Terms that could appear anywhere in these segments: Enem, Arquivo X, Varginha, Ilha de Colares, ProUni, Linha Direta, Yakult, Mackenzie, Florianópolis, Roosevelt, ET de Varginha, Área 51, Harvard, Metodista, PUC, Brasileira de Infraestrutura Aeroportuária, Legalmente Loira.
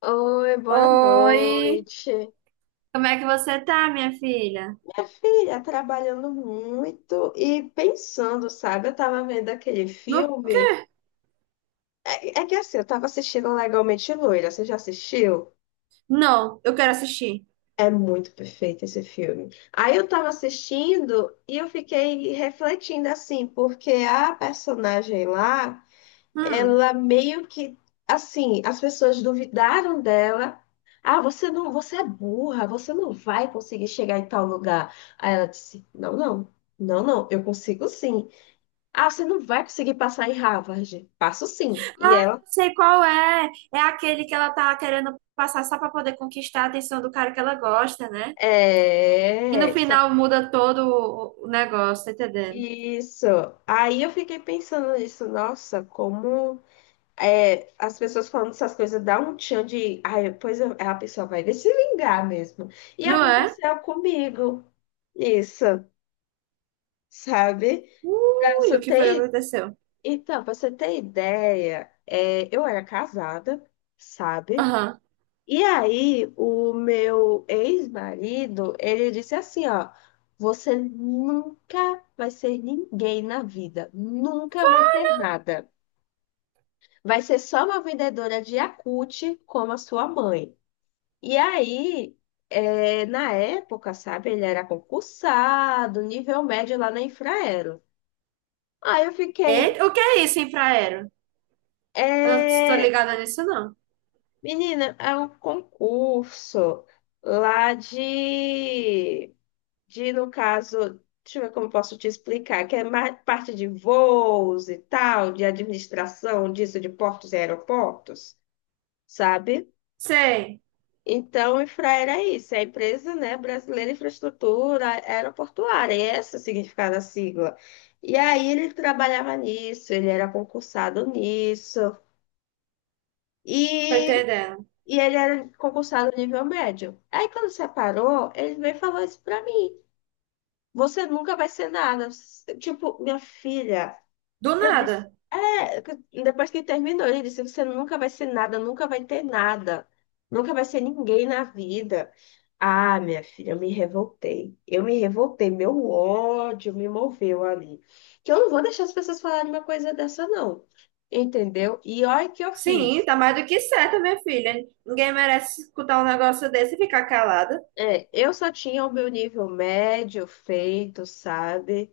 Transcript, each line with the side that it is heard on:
left: Oi, boa
right: Oi,
left: noite.
right: como é que você tá, minha filha?
left: Minha filha, trabalhando muito e pensando, sabe? Eu tava vendo aquele
right: No
left: filme.
right: quê?
left: É que assim, eu tava assistindo Legalmente Loira. Você já assistiu?
right: Não, eu quero assistir.
left: É muito perfeito esse filme. Aí eu tava assistindo e eu fiquei refletindo assim, porque a personagem lá,
right: Hum.
left: ela meio que, assim, as pessoas duvidaram dela. Ah, você não, você é burra, você não vai conseguir chegar em tal lugar. Aí ela disse: Não, não, não, não, eu consigo sim. Ah, você não vai conseguir passar em Harvard. Passo sim. E
right: Ah,
left: ela,
right: eu sei qual é. É aquele que ela tá querendo passar só pra poder conquistar a atenção do cara que ela gosta, né? E no
left: é, só-
right: final muda todo o negócio, tá entendendo?
left: isso. Aí eu fiquei pensando nisso, nossa, como, as pessoas falando essas coisas dá um tchan de. Ai, a pessoa vai se vingar mesmo. E
right: Não é?
left: aconteceu comigo isso, sabe? Pra
right: Ui,
left: você
right: o que foi que
left: ter,
right: aconteceu?
left: pra você ter ideia, eu era casada, sabe?
right: Aham.
left: E aí o meu ex-marido, ele disse assim, ó: você nunca vai ser ninguém na vida, nunca vai ter nada. Vai ser só uma vendedora de Yakult como a sua mãe. E aí, na época, sabe, ele era concursado, nível médio lá na Infraero. Aí eu fiquei,
right: Eita, o que é isso, infraero? Eu não tô
left: é,
right: ligada nisso, não.
left: menina, é um concurso lá de, no caso, deixa eu ver como eu posso te explicar, que é mais parte de voos e tal, de administração disso, de portos e aeroportos, sabe?
right: Sei,
left: Então, a Infra era isso, é a empresa, né, Brasileira de Infraestrutura Aeroportuária, e esse é o significado da sigla. E aí ele trabalhava nisso, ele era concursado nisso,
right: tô
left: e,
right: entendendo.
left: e ele era concursado nível médio. Aí quando separou, ele veio e falou isso pra mim. Você nunca vai ser nada. Tipo, minha filha,
right: Do
left: eu disse,
right: nada.
left: é, que- depois que terminou, ele disse, você nunca vai ser nada, nunca vai ter nada, nunca vai ser ninguém na vida. Ah, minha filha, eu me revoltei. Eu me revoltei, meu ódio me moveu ali. Que eu não vou deixar as pessoas falarem uma coisa dessa, não. Entendeu? E olha o que eu
right: Sim,
left: fiz.
right: tá mais do que certo, minha filha. Ninguém merece escutar um negócio desse e ficar calada.
left: É, eu só tinha o meu nível médio feito, sabe?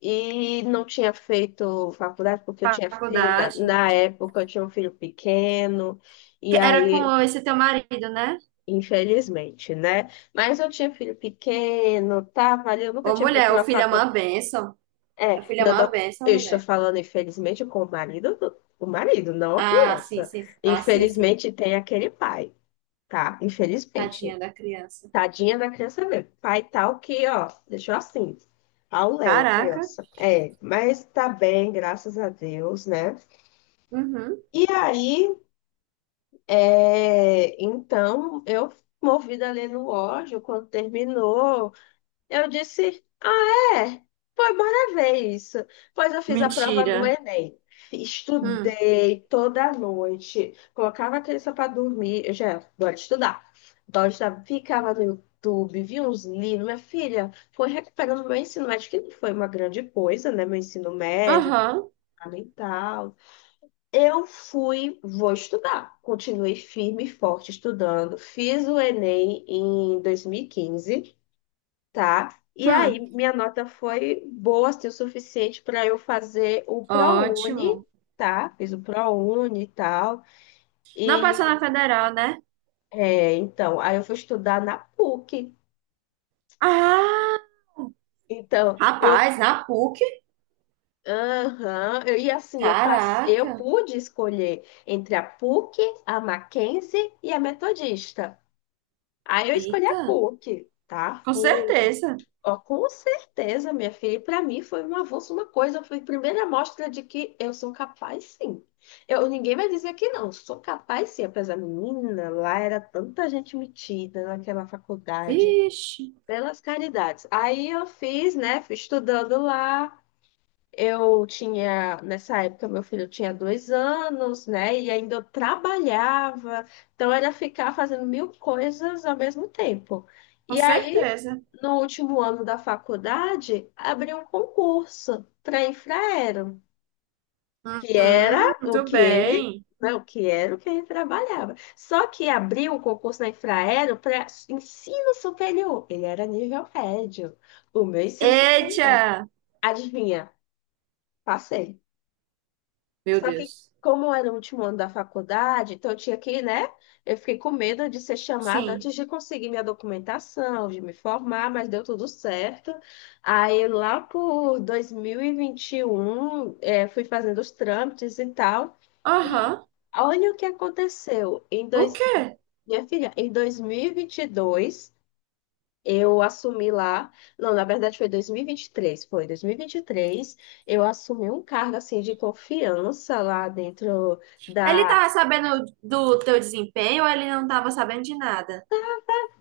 left: E não tinha feito faculdade porque eu tinha filho, na,
right: Faculdade.
left: na época eu tinha um filho pequeno, e
right: Que era
left: aí,
right: com esse teu marido, né?
left: infelizmente, né? Mas eu tinha filho pequeno, tava ali, eu nunca
right: Ô,
left: tinha
right: mulher,
left: feito
right: o
left: uma
right: filho é uma
left: faculdade.
right: bênção.
left: É,
right: O filho é
left: não,
right: uma bênção,
left: eu estou
right: mulher.
left: falando, infelizmente, com o marido, o marido, não a
right: Ah, sim,
left: criança.
right: sim. Ah, sim, sim.
left: Infelizmente, tem aquele pai, tá?
right: Tadinha
left: Infelizmente.
right: da criança.
left: Tadinha da criança mesmo. Pai tal que, ó, deixou assim. Ao Léo, a
right: Caraca.
left: criança. É, mas tá bem, graças a Deus, né?
right: Uhum.
left: E aí, então, eu movida ali no ódio, quando terminou, eu disse, ah, é? Pois bora ver isso. Pois eu fiz a prova do
right: Mentira.
left: Enem.
right: Hum.
left: Estudei toda noite. Colocava a criança para dormir. Eu já, bora estudar. Então, eu já ficava no YouTube, via uns livros. Minha filha, foi recuperando meu ensino médio, que não foi uma grande coisa, né? Meu ensino médio,
right: Aham.
left: fundamental. Eu fui, vou estudar. Continuei firme e forte estudando. Fiz o Enem em 2015, tá? E aí,
right: Hum.
left: minha nota foi boa, assim, o suficiente para eu fazer o ProUni,
right: Ótimo.
left: tá? Fiz o ProUni e tal.
right: Não passou na
left: E,
right: federal, né?
left: então, aí eu fui estudar na PUC.
right: Ah,
left: Então, eu,
right: rapaz, na PUC?
left: aham, eu, e assim, eu, passe, eu
right: Caraca.
left: pude escolher entre a PUC, a Mackenzie e a Metodista. Aí eu escolhi a
right: Eita.
left: PUC, tá?
right: Com
left: Fui
right: certeza.
left: Ó, com certeza, minha filha. E para mim foi um avanço, uma coisa. Foi a primeira mostra de que eu sou capaz, sim. Eu, ninguém vai dizer que não. Sou capaz, sim. Apesar, menina, lá era tanta gente metida naquela faculdade.
right: Vixe,
left: Pelas caridades. Aí eu fiz, né? Fui estudando lá. Eu tinha, nessa época, meu filho tinha 2 anos, né? E ainda eu trabalhava, então era ficar fazendo mil coisas ao mesmo tempo.
right: com
left: E aí,
right: certeza.
left: no último ano da faculdade, abri um concurso para Infraero, que era
right: Uhum,
left: o
right: muito
left: que ele,
right: bem.
left: né? O que era o que ele trabalhava. Só que abriu um concurso na Infraero para ensino superior. Ele era nível médio, o meu ensino
right: Eita!
left: superior. Adivinha? Passei.
right: Meu
left: Só que,
right: Deus.
left: como era o último ano da faculdade, então eu tinha que, né? Eu fiquei com medo de ser chamada antes
right: Sim.
left: de conseguir minha documentação, de me formar, mas deu tudo certo. Aí, lá por 2021, fui fazendo os trâmites e tal. E
right: Aham.
left: olha o que aconteceu.
right: O quê?
left: Minha filha, em 2022. Eu assumi lá, não, na verdade foi 2023, foi 2023, eu assumi um cargo assim de confiança lá dentro
right: Ele
left: da.
right: tava sabendo do teu desempenho ou ele não tava sabendo de nada?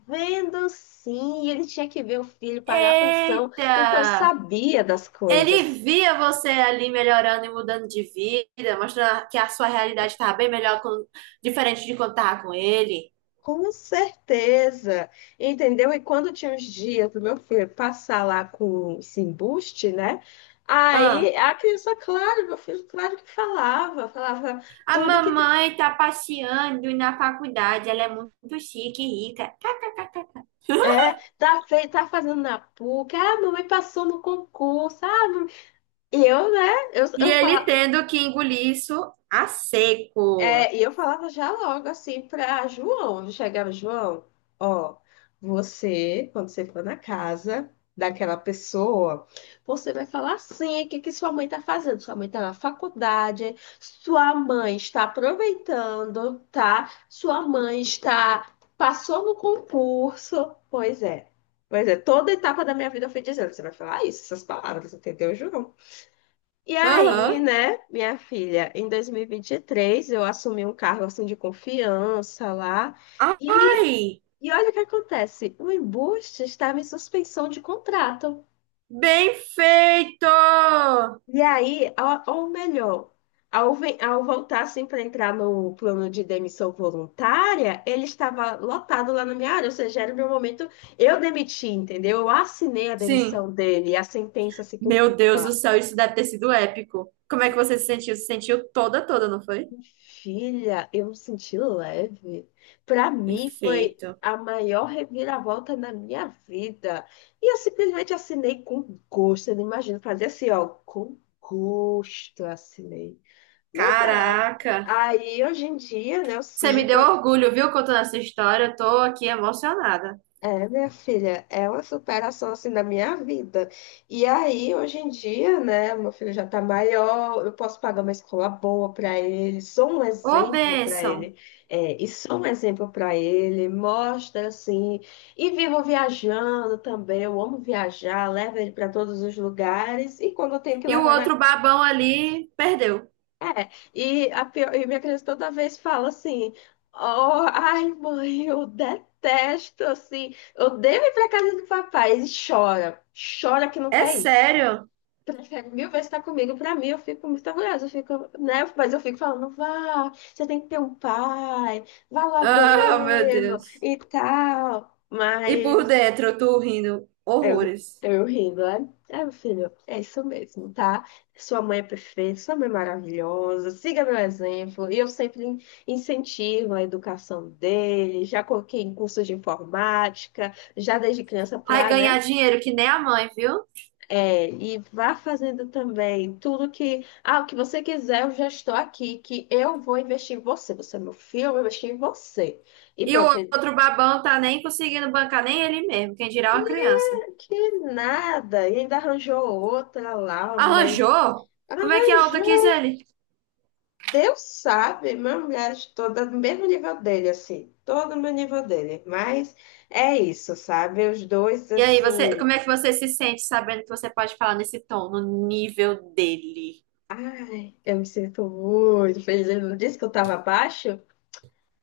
left: Vendo sim, ele tinha que ver o filho pagar a pensão, então
right: Eita!
left: sabia das
right: Ele
left: coisas.
right: via você ali melhorando e mudando de vida, mostrando que a sua realidade estava bem melhor, com- diferente de quando estava com ele.
left: Com certeza, entendeu? E quando tinha uns dias do meu filho passar lá com esse embuste, né? Aí
right: Ah,
left: a criança, claro, meu filho, claro que falava, falava
right: a
left: tudo que.
right: mamãe tá passeando na faculdade, ela é muito chique e rica.
left: É, tá, tá fazendo na PUC, ah, mamãe passou no concurso, ah, e eu, né, eu,
right: E
left: eu
right: ele
left: falava.
right: tendo que engolir isso a seco.
left: É, e eu falava já logo assim para João. Eu chegava, João, ó, você, quando você for na casa daquela pessoa, você vai falar assim: o que que sua mãe tá fazendo? Sua mãe tá na faculdade, sua mãe está aproveitando, tá? Sua mãe está, passou no concurso. Pois é. Pois é, toda etapa da minha vida eu fui dizendo, você vai falar isso, essas palavras, entendeu, João? E aí,
right: Aham.
left: né, minha filha, em 2023 eu assumi um cargo assim de confiança lá, e,
right: Ai,
left: e olha o que acontece, o embuste estava em suspensão de contrato.
right: bem feito!
left: E aí, ou melhor, ao voltar assim para entrar no plano de demissão voluntária, ele estava lotado lá na minha área, ou seja, era o meu momento, eu demiti, entendeu? Eu assinei a
right: Sim.
left: demissão dele, a sentença se
right: Meu
left: cumpriu.
right: Deus do céu, isso deve ter sido épico. Como é que você se sentiu? Se sentiu toda, toda, não foi?
left: Filha, eu me senti leve. Para mim foi
right: Perfeito.
left: a maior reviravolta na minha vida. E eu simplesmente assinei com gosto. Eu não imagino fazer assim, ó, com gosto eu assinei. Mas é.
right: Caraca.
left: Aí hoje em dia, né, eu
right: Você me
left: sigo.
right: deu orgulho, viu, contando essa história. Eu tô aqui emocionada.
left: É, minha filha, é uma superação assim da minha vida. E aí, hoje em dia, né, meu filho já tá maior, eu posso pagar uma escola boa para ele, sou um
right: Ô,
left: exemplo para
right: bênção.
left: ele, e sou um exemplo para ele, mostra assim, e vivo viajando também, eu amo viajar, levo ele para todos os lugares, e quando eu tenho que
right: E o
left: levar na.
right: outro babão ali perdeu.
left: É, e, a pior, e minha criança toda vez fala assim: oh, ai, mãe, eu detesto, assim, eu devo ir pra casa do papai. E chora, chora que não
right: É
left: quer ir.
right: sério?
left: Prefere mil vezes estar comigo. Pra mim, eu fico muito orgulhosa, eu fico, né? Mas eu fico falando: vá, você tem que ter um pai, vá lá
right: Ah, meu
left: vê-lo
right: Deus.
left: e tal.
right: E por
left: Mas
right: dentro, eu tô rindo
left: eu,
right: horrores.
left: eu rindo, né? É, meu filho, é isso mesmo, tá? Sua mãe é perfeita, sua mãe é maravilhosa, siga meu exemplo. E eu sempre incentivo a educação dele, já coloquei em cursos de informática, já desde criança
right: Vai
left: pra, né?
right: ganhar dinheiro que nem a mãe, viu?
left: É, e vá fazendo também tudo que, ah, o que você quiser, eu já estou aqui, que eu vou investir em você. Você é meu filho, eu vou investir em você. E
right: E o
left: pronto, ele,
right: outro babão tá nem conseguindo bancar nem ele mesmo, quem dirá uma criança.
left: que nada, e ainda arranjou outra lá, uma mulher.
right: Arranjou? Como é que a outra quis
left: Arranjou.
right: ele?
left: Deus sabe, minha mulher estou no mesmo nível dele, assim, todo meu nível dele. Mas é isso, sabe? Os dois,
right: E aí, você,
left: assim,
right: como é que você se sente sabendo que você pode falar nesse tom, no nível dele?
left: ai, eu me sinto muito feliz. Ele não disse que eu estava abaixo?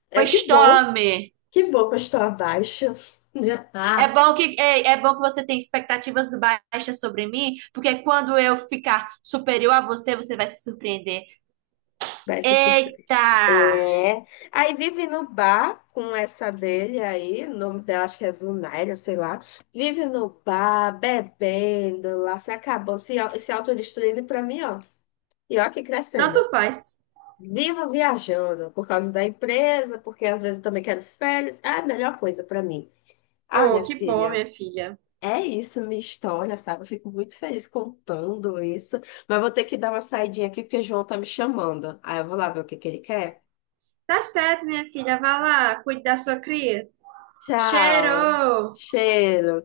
left: É
right: Pois
left: que bom,
right: tome!
left: que bom que eu estou abaixo.
right: É
left: Ah,
right: bom que, é bom que você tem expectativas baixas sobre mim, porque quando eu ficar superior a você, você vai se surpreender.
left: vai se sur-.
right: Eita!
left: É. Aí vive no bar com essa dele aí, o nome dela acho que é Zunaira, sei lá. Vive no bar, bebendo lá, se acabou, se, se autodestruindo pra mim, ó. E ó que crescendo.
right: Tanto faz.
left: Vivo viajando por causa da empresa, porque às vezes eu também quero férias. É a melhor coisa para mim. Ah,
right: Oh,
left: minha
right: que bom,
left: filha,
right: minha filha.
left: é isso, minha história, sabe? Eu fico muito feliz contando isso. Mas vou ter que dar uma saidinha aqui porque o João tá me chamando. Aí eu vou lá ver o que que ele quer.
right: Tá certo, minha filha. Vá lá, cuide da sua cria.
left: Tchau.
right: Cheiro!
left: Cheiro.